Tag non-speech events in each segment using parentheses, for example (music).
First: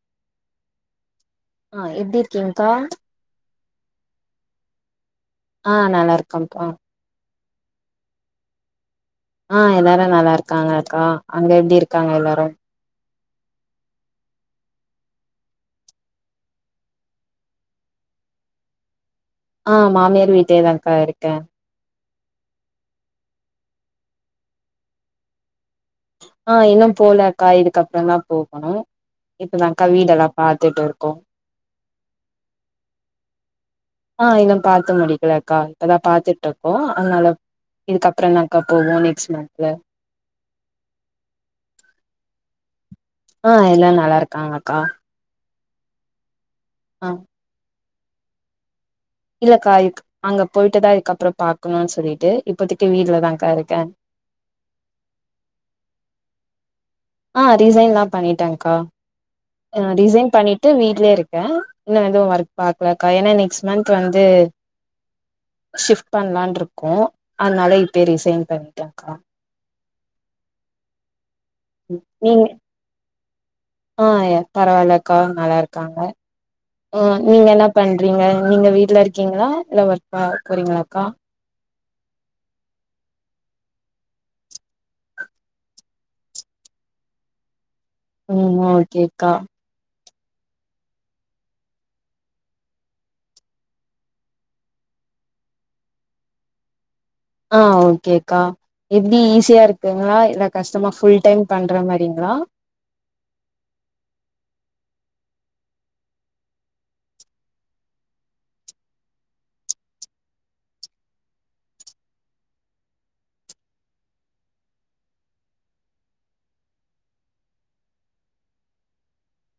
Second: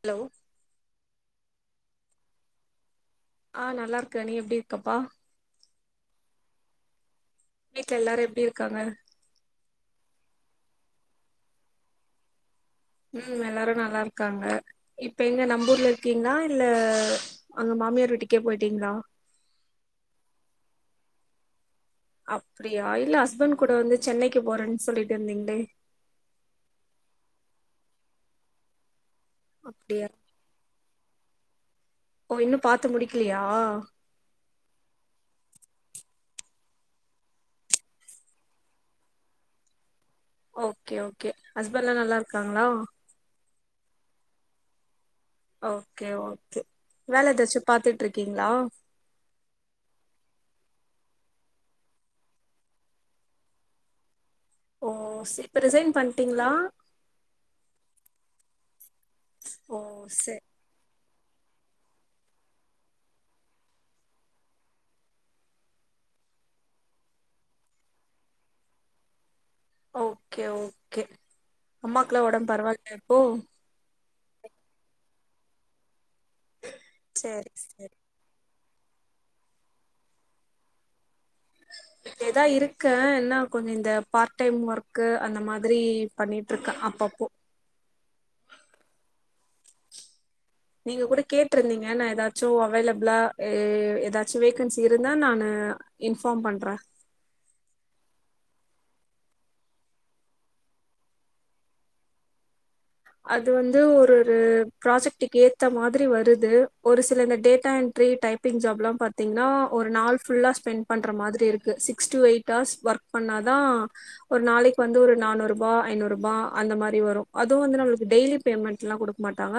hello ஆ எப்டி இருக்கீங்கா ஆ நல்லா இருக்க நீ எப்டி இருக்கப்பா ஆ நல்லா இருக்கன்ப்பா வீட்ல எல்லாரு எப்டி இருக்காங்க ஆ எல்லாரு நல்லா இருக்காங்கக்கா அங்க எப்டி இருக்காங்க எல்லாரு ம் எல்லாரு நல்லா இருக்காங்க இப்ப எங்க நம்பூர்ல இருக்கீங்ளா இல்ல அங்க மாமியார் வீட்டுக்கே போய்ட்டீங்ளா ஆ மாமியார் வீட்டேதாக்கா இருக்க அப்டியா இல்ல ஹஸ்பண்ட் கூட வந்து சென்னைக்கு போறேன்னு சொல்லிட்டு இருந்தீங்ளே ஆ இன்னு போலக்கா இதுக்கப்புறோதா போகணு இப்பதாக்க அப்டியா வீடு எல்லா பாத்துட்டு இருக்கோ ஓ இன்னு பாத்து முடிக்கலியா ஆஹ் இன்னு பாத்து முடிக்கலக்கா இப்போதா பாத்துட்ருக்கோ அதுனால இதுக்கபுற தாக்கா போவோ நெக்ஸ்ட் மன்த்ல ஓகே ஓகே ஹஸ்பண்ட்லா நல்லாருக்காங்ளா ஆஹ் எல்லாரு நல்லாருக்காங்க க்கா ஓகே ஓகே வேல எதாச்சும் பாத்துட் ட்ரிக்கீங்ளா இல்லக்கா இப் அங்க போய்ட்டுதா இதுக்கப்புறம் பாக்கணு சொல்லிட்டு இப்போதைக்கு வீட்லதான்கா இருக்க ஓ செர் இப்ப ரிசைன் பண்ட்டீங்களா ஆஹ் ரிசைன்லா பண்ணிட்டக்கா ஓ அஹ் ரிசைன் சரி பண்ணிட்டு வீட்லயே இருக்க கே இன்னு எதுவு ஒர்க் பாக்கலக்கா ஏன்னா நெக்ஸ்ட் மன்த் வந்து ஷிப்ட் பண்ணலான்ட்ருக்கோ அத்னால இப்பயே ரிசைன் பண்ணிட்டேன்க்கா ஓகே ஓகே அம்மாக்குல்லா ஒடம்பு பரவால்லயா ஓஹ் ஆஹ் ய பரவால்லக்கா நல்லாருக்காங்க உம் நீங்க சேரி என்ன சேரி பண்றீங்க நீங்க வீட்ல இருக்கீங்களா இல்ல ஒர்க் பா போறீங்களாக்கா எதா இருக்கேன் என்னா கொஞ்ச இந்த பார்ட் டைம் ஒர்க்கு அந்த மாதிரி பண்ணிட்டு ருக்கேன் அப்பப்போ உம் ஓகேக்கா நீங்க கூட கேட்ருந்தீங்க நா எதாச்சும் அவைலபுளா எ எதாச்சு வேக்கன்சி இருந்தா நானு இன்பார்ம் பண்ற ஆ ஓகேக்கா எப்டி ஈஸியா இருக்குங்ளா இல்ல கஷ்டமா ஃபுல் டைம் பண்ற மாரிங்களா அது வந்து ஒரொரு ப்ராஜெக்ட்டுக்கு ஏத்த மாதிரி வருது ஒரு சில இந்த டேட்டா என்ட்ரி டைப்பிங் ஜாப்லா பாத்திங்னா ஒரு நாள் ஃபுல்லா ஸ்பெண்ட் பண்ற மாதிரி இருக்கு six to eight hours work பண்ணாதா ஒரு நாளைக்கு வந்து ஒரு நானூறுபா ஐநூறுபா அந்த மாரி வரு அது வந்து நம்மளுக் டெய்லி பேமெண்ட்லா குடுக்க மாட்டாங்க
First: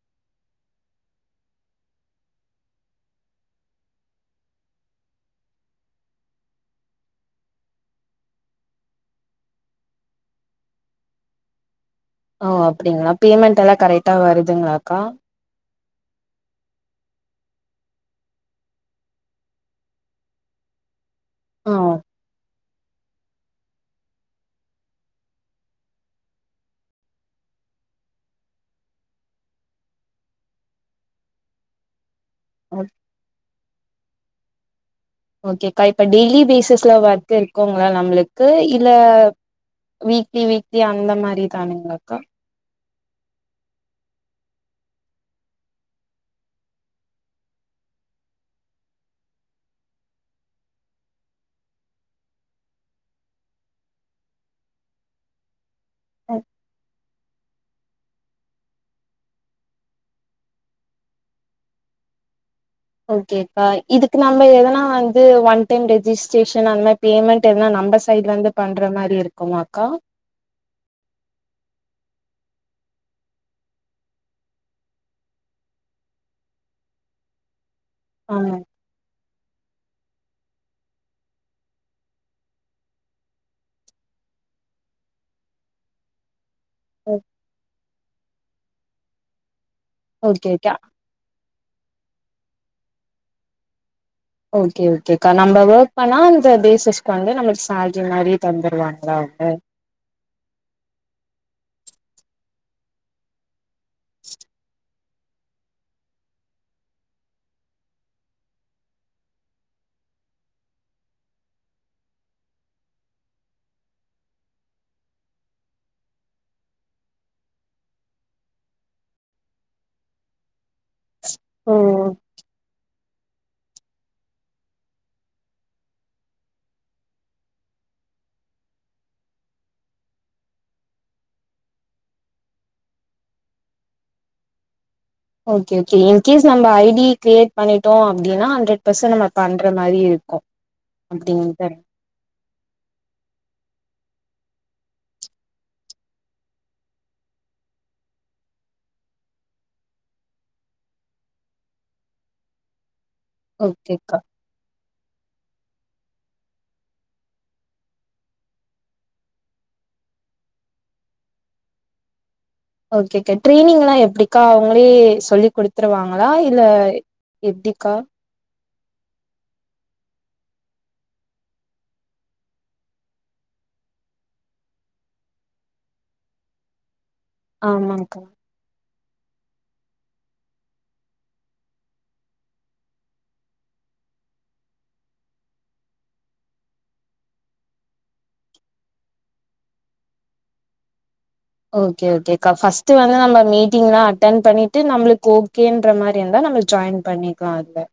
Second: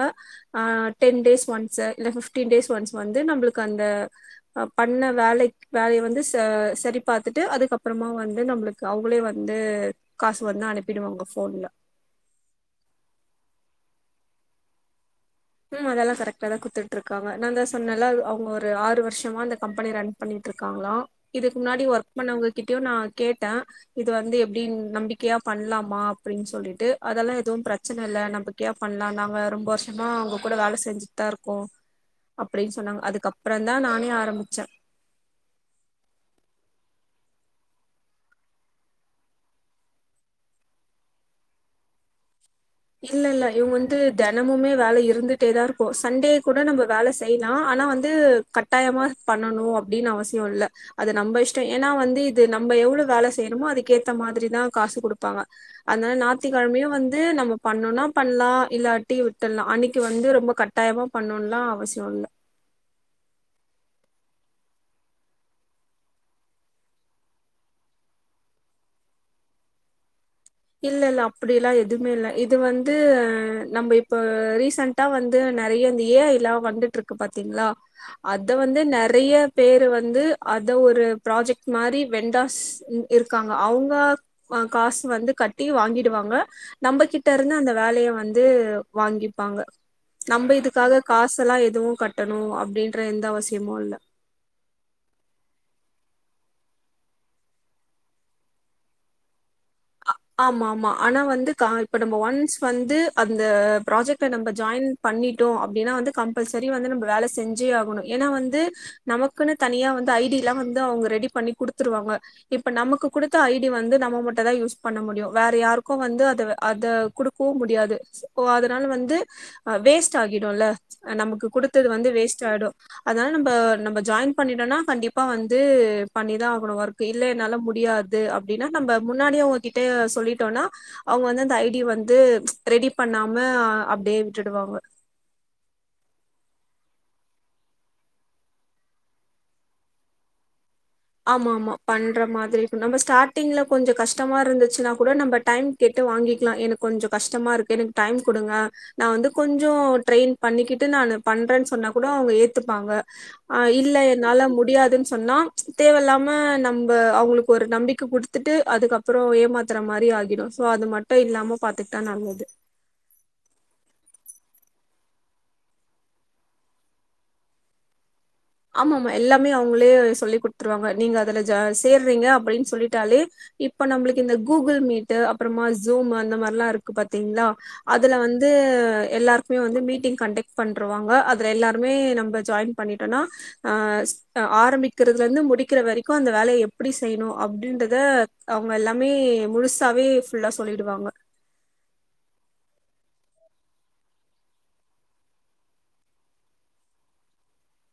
ஆ டென் டேஸ் ஒன்ஸு இல்ல ஃபிஃப்டீன் டேஸ் ஒன்ஸ் வந்து நம்ளுக்கு அந்த பண்ண வேலைக் வேலைய வந்து ச சரி பாத்துட்டு அதுக்கப்புறமா வந்து நம்ளுக்கு அவங்களே வந்து காசு வந்து அனுப்பிடுவாங்க ஃபோன்ல ஓ அப்டிங்ளா பேமெண்டெல்லா கரெக்ட்டா வருதுங்ளாக்கா ம் அதெல்லா கரெக்டா தா குத்துட்ருக்காங்க நாந்தா சொன்னல்ல அவங்க ஒரு ஆறு வருஷமா இந்த கம்பெனி ரன் பண்ணிட்ருக்காங்களா இதுக்கு முன்னாடி ஒர்க் பண்ணவங்க கிட்டயு நா கேட்ட இது வந்து எப்டி நம்பிக்கையா பண்லாமா அப்டின்னு சொல்லிட்டு அதெல்லா எதுவு பிரச்சன இல்லை நம்பிக்கையா பண்லானாங்க ரொம்ப வருஷமா அவுங்க கூட வேல செஞ்சிட்தா இருக்கோ அப்டின்னு ஆ சொன்னாங்க அதுக்கப் பறந்தா நானே ஆரம்பிச்சே ஓகேக்கா இப்ப டெய்லி பேசிஸ்ல ஒர்க் இருக்குங்ளா நம்மளுக்கு இல்ல வீக்லி வீக்லி அந்த மாரி தானுங்ளாக்கா இல்லல்ல இவங்க வந்து தெனமுமே வேல இருந்துட்டேதாருக்கு சண்டே கூட நம்ப வேல செய்லா ஆனா வந்து கட்டாயமா பண்ணணு அப்டின்னு அவசிய இல்ல அது நம்ப இஷ்ட ஏன்னா வந்து இது நம்ம எவ்ளோ வேல செய்றமோ அதுக்கேத்த மாதிரிதா காசு குடுப்பாங்க அதுனால நாத்திக்கெழமயு வந் து நம்ம பண்ணுன்னா பண்லா இல்லாட்டி விட்டல்லா அன்னிக்கு வந்து ரொம்ப கட்டாயமா பண்ணுன்லா அவசிய இல்ல ஓகேக்கா இதுக்கு நம்ம எதனா வந்து ஒன் டைம் ரெஜிஸ்ட்ரேஷன் அந்த மாரி பேமெண்ட் எதனா நம்ப சைட்லந்து பண்ற மாரி இருக்குமாக்கா இல்லல்ல அப்பிடில்லா எதுமே இல்ல இது வந்து நம்ம இப்ப ரீசன்ட்டா வந்து நெறைய இந்த ஏ ஐ லா வந்துட்ருக்கு பாத்திங்ளா அத ஆமா வந்து நெறைய பேரு வந்து அத ஒரு ப்ராஜெக்ட் மாரி வெண்டாஸ் இருக்காங்க அவுங்க காசு வந்து கட்டி வாங்கிடுவாங்க நம்மகிட்ட இருந்து அந்த வேலைய வந் து வாங்கிப்பாங்க நம்ப ஓகே ஓகே இதுக்காக காசெல்லா எதுவு கட்ட னு அப்டின்ற எந்த அவசியமு இல்ல ஓகே ஓகேக்கா நம்ப ஒர்க் பண்ணா அந்த பேசிஸ்க்கு வந்து நம்மளுக்கு சேல்ரி மாரி தந்துருவாங்களா அவுங்க ஆ ஆமா ஆமா ஆனா வந்து கா இப்ப நம்ம ஒன்ஸ் வந்து அந்த பிராஜெக்ட்ல நம்ம ஜாயின் பண்ணிட்டோ அப்டின்னா வந்து கம்பல்சரி வந்து நம்ப வேலை செஞ்சே ஆகணு ஏன்னா வந்து நமக்குன்னு தனியா வந்து ஐடில்லா வந்து அவுங்க ரெடி பண்ணி குடுத்துருவாங்க இப்ப நமக்கு குடுத்த ஐடி வந்து நம்ம மட்டுந்தா யூஸ் பண்ண முடியு வேற யாருக்கு வந்து அத அத குடுக்கவு முடியாது இப்போ அதனால வந்து வேஸ்ட் ஆகிடுல்ல ஆ நமக்கு ஓ குடுத்தது வந்து வேஸ்ட் ஆயிடு அதனால நம்ப நம்ப ஜாயின் பண்ணிடோன்னா கண்டிப்பா வந்து பண்ணிதா ஆகணு ஒர்க் இல்ல என்னால முடியாது அப்டின்னா நம்ப முன்னாடியே அவுங்க கிட்ட சொல்லிட்டோன்னா அவுங்க வந்து அந்த ஐடி வந்து ரெடி பண்ணாம அப்டியே விட்டுடுவாங்க ஓகே ஓகே இன்கேஸ் நம்ம ஐடி கிரியேட் பண்ணிட்டோ அப்டின்னா ஹண்டர்ட் பர்சன்ட் நம்ம பண்ற மாரி இருக்கு ஆமா அப்டின்ட்டு ஆமா பண்ற மாதிரி இருக்கு நம்ம ஸ்டார்ட்டிங்ல கொஞ்சோ கஷ் டமா இருந்துச்சின்னா கூட நம்ம டைம் கேட்டு வாங்கிக்கலா எனக்கு கொஞ்சோ கஷ்டமா இருக்கு எனக்கு டைம் குடுங்க நா வந்து கொஞ்சோ ட்ரெயின் பண்ணிக்கிட்டு நானு பண்றேன்னு சொன்னா கூட அவுங்க ஏத்துப்பாங்க ஆ இல்ல ஓகேக்கா என்னால முடியாதுன் சொன்னா தேவல்லாம நம்ப அவுங்ளுக்கு ஒரு நம்பிக்க குடுத்துட்டு அதுக்கப்புற ஏமாத்துற மாரி ஆகிடும் சோ அது மட்டு இல்லாம பாத்துக்குட்டா நல்லது ஓகே கே ட்ரெய்னிங்லாம் எப்டிக்கா அவங்களே சொல்லி குடுத்துருவாங்களா இல்ல எப்டிக்கா ஆமா ஆமா எல்லாமே அவங்களே சொல்லி் குட்த்துருவாங்க நீங்க அதுல சேர்றீங்க அப்டின்னு சொல்லிட்டாலே இப்ப நம்மளுக்கு இந்த கூகுள் மீட் அப்புறமா ஜூம் அந்த மார்லா இருக்கு பாத் திங்ளா அதுல ஆமாங்க்கா வந்து எல்லார்க்குமே வந்து மீட்டிங் கண்டெக்ட் பண்ருவாங்க அதில எல்லாருமே நம்ப ஜாயின் பண்ணிட்டோனா ஆ ஆரம்பிக்கிறதுல இருந்து முடிக்கிற வரைக்கும் அந்த வேலய எப்டி செய்ணு அப்டின்றத அவ்ங்க எல்லாமே முழுசாவே ஃபுல்லா சொல்லிடுவாங்க ஓகே ஓகே கா ஃபஸ்ட் வந்து நம்ம மீட்டிங்லா அட்டன் பண்ணிட்டு நம்மளுக்கு ஓகேன்ற மாரி இருந்தா நம்ம ஜாயின் பண்ணிக்கலா அதுல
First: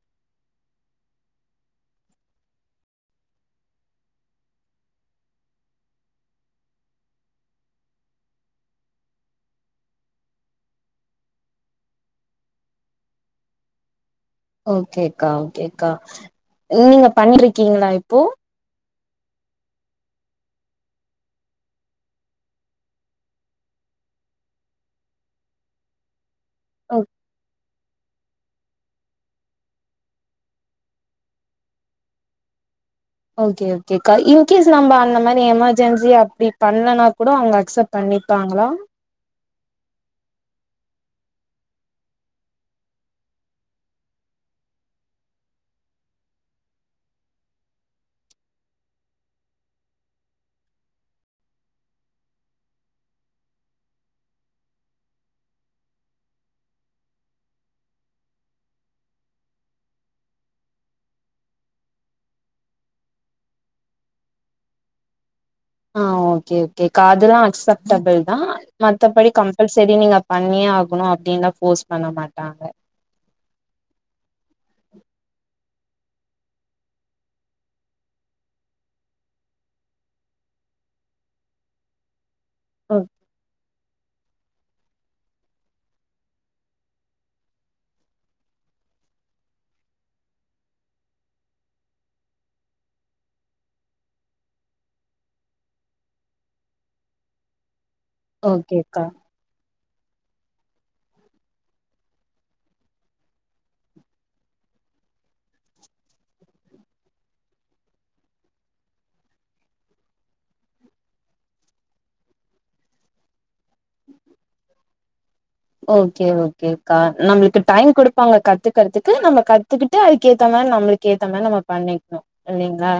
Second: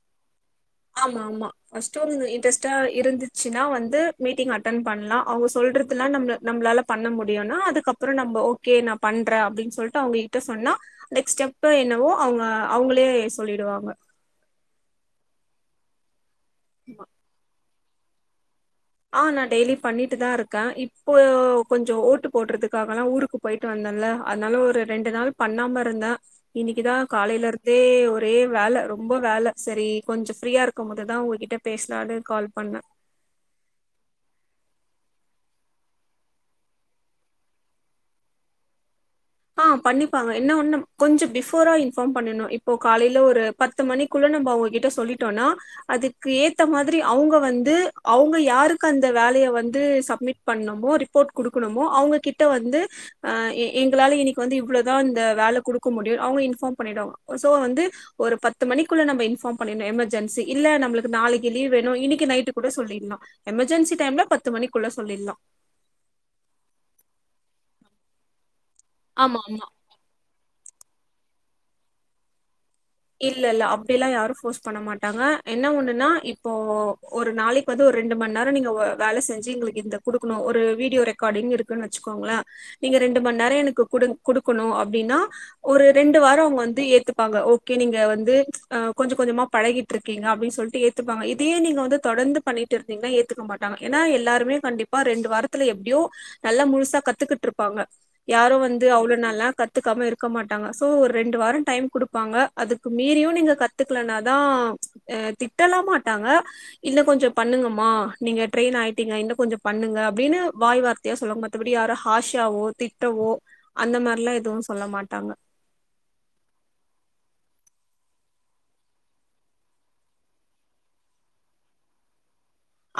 ஆமா ஆமா ஃபர்ஸ்ட் இன்ட்ரெஸ்ட்டா இருந்துச்சுன்னா வந்து மீட்டிங் அட்டென் பண்லா அவங்க சொல்றதுலா நம்ப நம்ப்ளால பண்ண முடியும்னா அதுக்கப்புறம் நம்ம ஓகே நா பண்றே அப்டின்னு சொல்லிட்டு அவங்ககிட்ட சொன்னா நெக்ஸ்ட் ஸ்டெப் என்னவோ அவுங்க அவ்ங்ளே சொல்லிடுவாங்க ஓகேக்கா ஓகேக்கா நீங்க பண்ருக்கீங்ளா போ ஆ நா டெய்லி பண்ணிட்டு தா இருக்க இப்போ கொஞ்ச ஓட்டு போடுறதுக்காகலா ஊருக்கு போயிட்டு வந்தேன்ல அதனால ஒரு ரெண்டு நாள் பண்ணாம இருந்த இன்னிக்குதா ஓ காலைலருந் தே ஒரே வேல ரொம்ப வேல சரி கொஞ்சம் ஃப்ரீயா இருக்கு போதுதா உங்ககிட்ட பேசலானு கால் பண்ண ஓகே ஓகே கா இன்கேஸ் நம்ப அந்தமாரி எமர்ஜென்சி அப்படி பண்லனா கூட அவங்க அக்செப்ட் பண்ணிப்பாங்களா ஆ பண்ணிப்பாங்க என்ன ஒன்னு கொஞ்ச பிபோரா இன்ஃபார்ம் பண்ணனு இப்போ காலைல ஒரு பத்து மணிக்குள்ள நம்ம அவங்ககிட்ட சொல்லிட்டோனா அதுக்கு ஏத்த மாதிரி அவங்க வந்து அவங்க யாருக்கு அந்த வேலைய வந்து சப்மிட் பண்ணமோ ரிப்போர்ட் குடுக்கணுமோ அவங்ககிட்ட வந்து எ குளால இன்னிக்கு வந்து இவ்ளோதா இந்த வேல குடுக்க முடியு அவ்ங்க இன்ஃபார்ம் பண்ணிடுவாங்க சோ வந்து ஒரு பத்து மணிக்குள்ள நம்ம இன்பார்ம் பண்ணிடனும் எமர்ஜென்சி இல்ல நம்மளுக்கு நாளைக்கு லீவ் வேணும் இன்னைக்கு நைட் கூட சொல்லிடலா எமர்ஜென்சி டைம்ல பத்து மணிக்குள்ள சொல்லிடலா ஆ ஓகே ஓகேகா அதுலா அக்சப்டபுள் தா மத்தபடி ஆமா ஆமா கம்ப்பல்சரி நீங்க பண்ணியே ஆக் கணு அப்டின்லா போர்ஸ் பண்ண மாட்டாங்க இல்ல இல்ல அப்டியெல்லா யாரு போர்ஸ் பண்ண மாட்டாங்க என்ன ஒன்னு நா இப்போ ஒரு நாளைக் வந்து ஒரு ரெண்டு மணி நேரம் நீங்க வேலை செஞ்சு எங்களுக்கு இந்த குடுக்ணு ஒரு வீடியோ ரெக்கார்டிங் இருக்குன் வச்சுக்கோங்கள நீங்க ரெண்டு மண் நேர எனக்கு குடுங் குடுக்குணு அப்டின்னா ஒரு ரெண்டு வாரோ அவுங் வந்து ஏத்துப்பாங்க ஒ கே நீங்க வந்து அ கொஞ்ச கொஞ்சமா பழகிட்ருக்கீங்க அப்டின்னு சொல்லிட்டு ஏத்துப்பாங்க இதையே நீங்க வந்து தொடர்ந்து பண்ணிட்டு இருந்தீங்கன்னா ஏத்துக்க மாட்டாங்க ஏன்னா எல்லாருமே கண்டிப்பா ரெண்டு வாரத்துல எப்டியோ நல்லா முழுசா கத்துக்கிட்டு இருப்பாங்க யாரு வந்து ஓகேக்கா அவ்ளோ நால்லா கத் துக்காம இருக்க மாட்டாங்க சோ ஒரு ரெண்டு வாரோ டைம் குடுப்பாங்க அதுக்கு மீறியு நீங்க கத்துக்கலனாதா அ திட்டலா மாட்டாங்க இன்ன கொஞ்சோ பண்ணுங்கம்மா நீங்க ட்ரெயின் ஆயிட்டீங்க இன்னும் கொஞ்சம் பண்ணுங்க அப்படின்னு வாய் வார்த்தையா சொல்லுங்க மத்தபடி யாரோ ஹாஷாவோ திட்டவோ அந்த மாரிலா எதுவு சொல்ல மாட்டாங்க ஓகே ஓகேக்கா நம்ளுக்கு டைம் குடுப்பாங்க கத்துக்கறதுக்கு நம்ம கத்துக்கிட்டு அதுக்கேத்த மாரி நம்ளுக்கு ஏத்த மாரி நம்ம பண்ணிக்னு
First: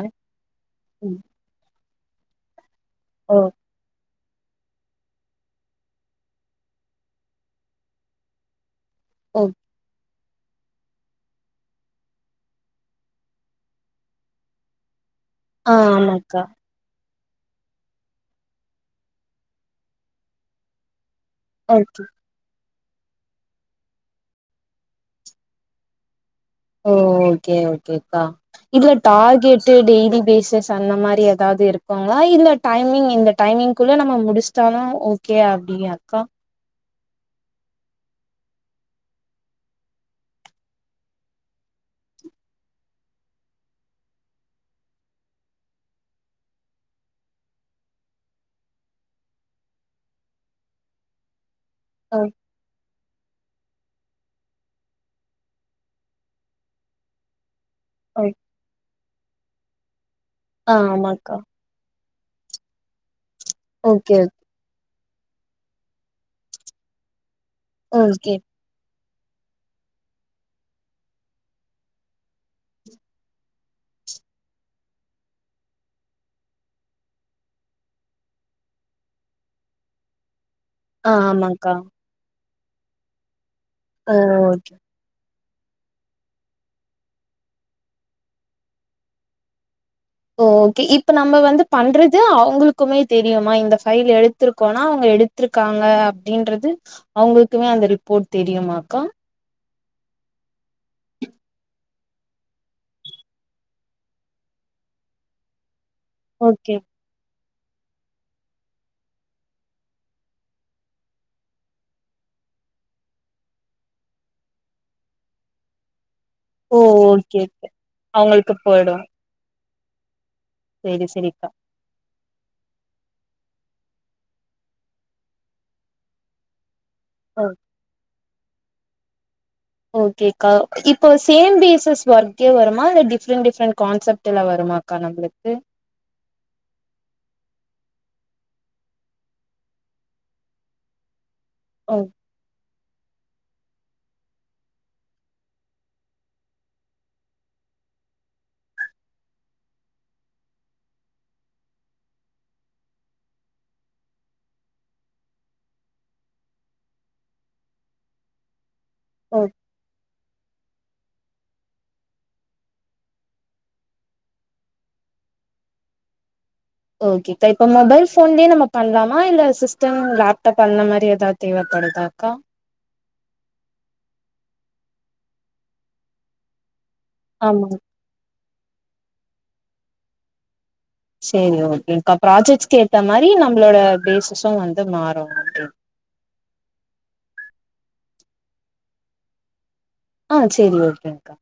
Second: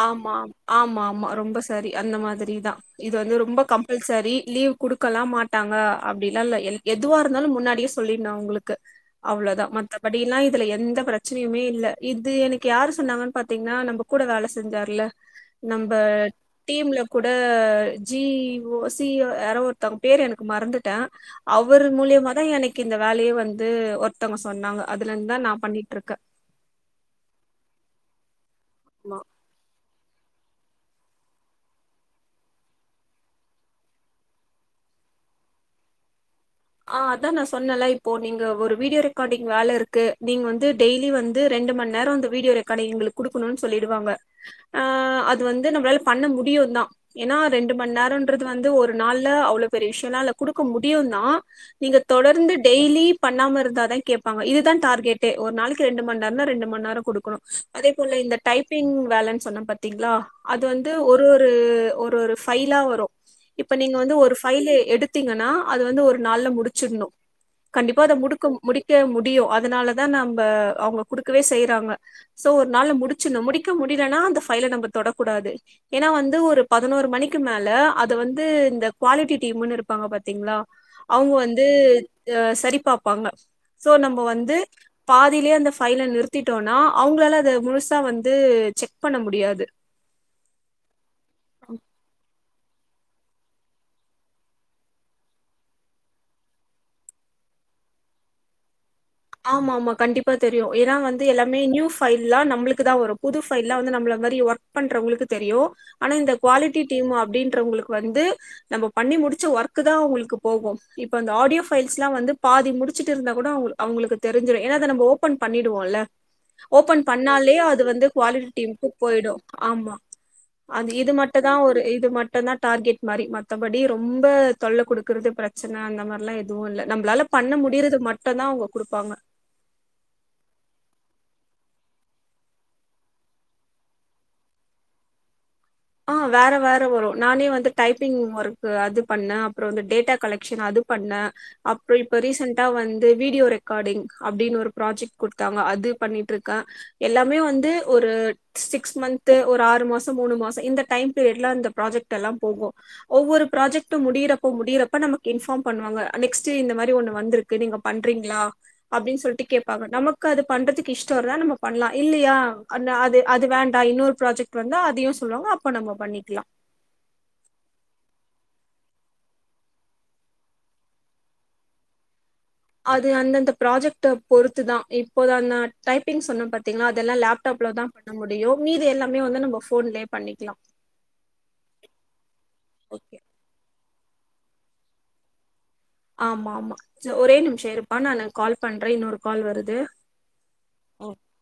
ஆமா ஆமாமா ரொம்ப சரி அந்த மாதுரி தா இது வந்து ஓ ரொம்ப கம்ப்புல் சரி லீவ் குடுக்கலா மாட்டாங்க அப்டிலா இல்ல எத் எதுவா இருந்தாலு முன்னடியே சொல்லிட்னு அவுங்ளுக் கு ஓ அவ்ளோதா மத்த பட் இன்னா இதுல எந்த ப்ரச்சனயுமே இல்ல இது எனக்கு யாரு சொன்னாங்கன்னு பாத்தீங்கன்னா நம்ம கூட வேல செய் து தெர்ல ஆ நம்ப ஆமாக்கா டீம்ல கூட ஜிஓ சி யாரோ ஒர்த்தவ்ங்க பேர் எனக்கு மறந்துட்ட அவர் ஓகே மூலியமா தான் எனக்கு இந்த வேலையே வந்து ஒருத்தவங்க சொன்னாங்க அதுல இருந்து தான் நான் பண்ணிட்டு இருக்கேன் ஓ ஓகே ஓகேக்கா இதுல ஆமா டார்கெட் டெய்லி பேசஸ் அந்த மாதிரி ஏதாவது இருக்கோங்களா இந்த டைமிங் இந்த டைமிங் குள்ள நம்ம முடிச்சிட்டாலும் ஓகே அப்டியாக்கா ஆஹ் அதான் நான் சொன்னல இப்போ நீங்க ஒரு வீடியோ ரெக்கார்டிங் வேலை இருக்கு நீங்க வந்து டெய்லி வந்து ரெண்டு மணி நேரம் அந்த வீடியோ ரெக்கார்டிங் எங்களுக்கு குடுக்கணும்னு சொல்லிடுவாங்க ஆஹ் அது வந்து நம்மளால பண்ண முடியும் தான் ஏன்னா ரெண்டு மணி நேரம்ன்றது வந்து ஒரு நாள்ல அவ்வளவு பெரிய விஷயம் எல்லாம் இல்ல குடுக்க முடியும் தான் நீங்க ஓ தொடர்ந்து டெய்லி பண்ணாம இருந்தா கேடப்பாங்க இதுதான் டார்கெடே ஒரு நாளைக்குெண்டு மணி நேம் ரெண்டு மணி நேரம் கொடுணும் அதே போல ஓ இந்த டைப்பிங் வேலன்ஸ் சொன்ன பத்த இங்களா அது ஆ வந்து ஒரு ஆமாக்கா ஒரு ஒரு ஒரு ஃபைலா வரும் இப்ப நீங்க வந்து ஓகே ஒரு பபைல் எடுத்து த்தீங்கன்னா அது வந்து ஒரு நாளல முடிச்சிடணும் கண்டிப்பா அத ஓகே முடிக்க முடிக்க முடிக்க முடியும் அதனாலதான் நம்ம அவங்க குடுக்கவே செய்யறாங்க சோ ஒரு நாாள முடிச்சுணும் முடிக்க முடியலனா அந்த ஃபைலை நம்ம தொடக்கூடாது ஏன்னா வந்து ஒரு பதினோரு மணிக்கு மேல அது வந்து இந்த குவாலிட்டி டீம்ன்னு இருப்பாங்க பாத்தீங்களா ஆ அவங்க வந்து ஆமாக்கா சரி பாார்பாங்க சோ நம்ம ஓ வந்து பாதி பாதிலயே அந்த பைஃல நிறுத்திட்டோம்னா அவங்களால அத முழுசா வந்து செக் பண்ண முடியாது ஓகே இப்ப நம்ம வந்து பண்றது அவங்களுக்கு க்குமே தெரியுமா இந்த பைல் எடுத்திருக்கோனா அவங்க எடுத்திருக்காங்க அப்படின்றது அவங்களுக்குமே அந்த ரிப்போர்ட் தெரியுமா அக்கா ஆமா ஆமா கண்டிப்பா தெரி தெரியும் ஏன்னா வந்து எல்லாமே நியூ பைல்லாம் நம்மளுக்கு தான் வரும் புது பைல்ல வந்து நம்ம மாதிரி ஒர்க் பண்றவங்களுக்கு தெரியும் ஆனா இந்த ஓகே குவாலிட்டி டீம் அப்படின்னு மற்றவங்களுக்குவந்து நம்ம பண்ணி முடிச்ச ஒர்க் தான் உங்களுக்கு போகும் இப்ப அந்த ஆடியோ பைல்ஸ்ல்லாம் வந்து பாதி முடிச்சிட்டு இருந்தா கூட அவங்க அவங்களுக்கு தெரிஞ்சிடும் ஏன்ன அத நம ஓபன் பண்ணிடுவோல்ல ஓ ஓபன் ஓகே பண்ணாலே ஓகே அது வந்து குவாலிட்டி அவங்களுக்கு டீமுக்கு போயிடு போயிடும் ஆமா அது செரி இது மட்டு செரிக்கா தான் ஒரு இது மட்டு மட்டும்தான் டார்கெட் மாதிரி மத்தபடி ரொம்ப தொல்லை கொடுக்கிறது பிரச்சனை அந்த மாதிரிலாம் எதுவும் இல்லா நம்மளால பண்ண ம் முடியுறது மட்டு (unintelligible) கொடுப்பாங்க ஓகேக்கா இப்போ சேம் பேசஸ் ஒர்க்கே வருமா இல்ல டிஃப்ரெண்ட் டிஃப்ரெண்ட் கான்செப்ட்ல வருமாக்கா நம்மளுக்கு ஆஹ் வேற வேற வரும் நானே வந்து டைப்பிங் ஒர்க்கு அது பண்ண அப்புறோ டேட்டா கலெக்ஷன் அது பண்ண அப்புறோ ம் இப்ப ரீசண்ட்டா வந்து வீடியோ ரெக்கார்டிங் அப்புடின்னு ஒரு பராஜக்ட் கொடுத்தாங்க அது பண்ணிட்ருக்க எல்லாமே வந்து ஒரு சிக்ஸ் மந்த ஒரு ஆறு மாச மூணு மாச இந்த டைம் பீரியடுல அந்த ப்ராஜெக்ட் எல்லா போகு ஒவ்வொரு ப்ராஜெக்ட் முடியிறப்ப முடியறப்ப நமக்கு இன்ஃபார்ம் பண்ணுவாங்க நெக்ஸ்ட்டு இந்த மாரி ஒண்ணு வந்திருக்கு நீங்க பண்றீங்களா அப்டின்னு சொல்ட்டு ம் கேப்பாங்க நமக்கு அது பண்றதுக்கு இஷ்ட இருந்தா நம்ம பண்ணலா இல்லையா அந்த அது அது வேண்டா இன்னொரு ப்ராஜெக்ட் வந்தா அத யூஸ் சொல்லுவாங்க அப்ப நம்ம பண்ணிக்கலா ஓகேக்கா இப்ப மொபைல் போன்லயே நம்ம பண்ணலாமா இல்ல சிஸ்டம் லேப்டாப் அந்த மாரி ஏதாவது தேவைப்படுதாக்கா அது அந்தந்த ப்ராஜெக்ட்ட பொறுத்து தா இப்போ அந்த டைப்பிங் சொன்ன பாத்தீங்களா எல்லா ஆமா லேப்டாப்லதா பண்ண முடியு அய்யோ மீது எல்லாமே வந்து நம்ம போன்லயே பண்ணிக்கலா சரி ஓகேகா ப்ராஜெக்ட்ஸ் ஏத்த மாதரி நம்மளோட பேசிஸும் வந்து மாறு அப்டி ஆமா ஆமா ஒரே நிமிஷ இருப்பா நா கால் பண்றே இன்னொரு கால் வருது ஆஹ் சரி ஆ ஓகேக்கா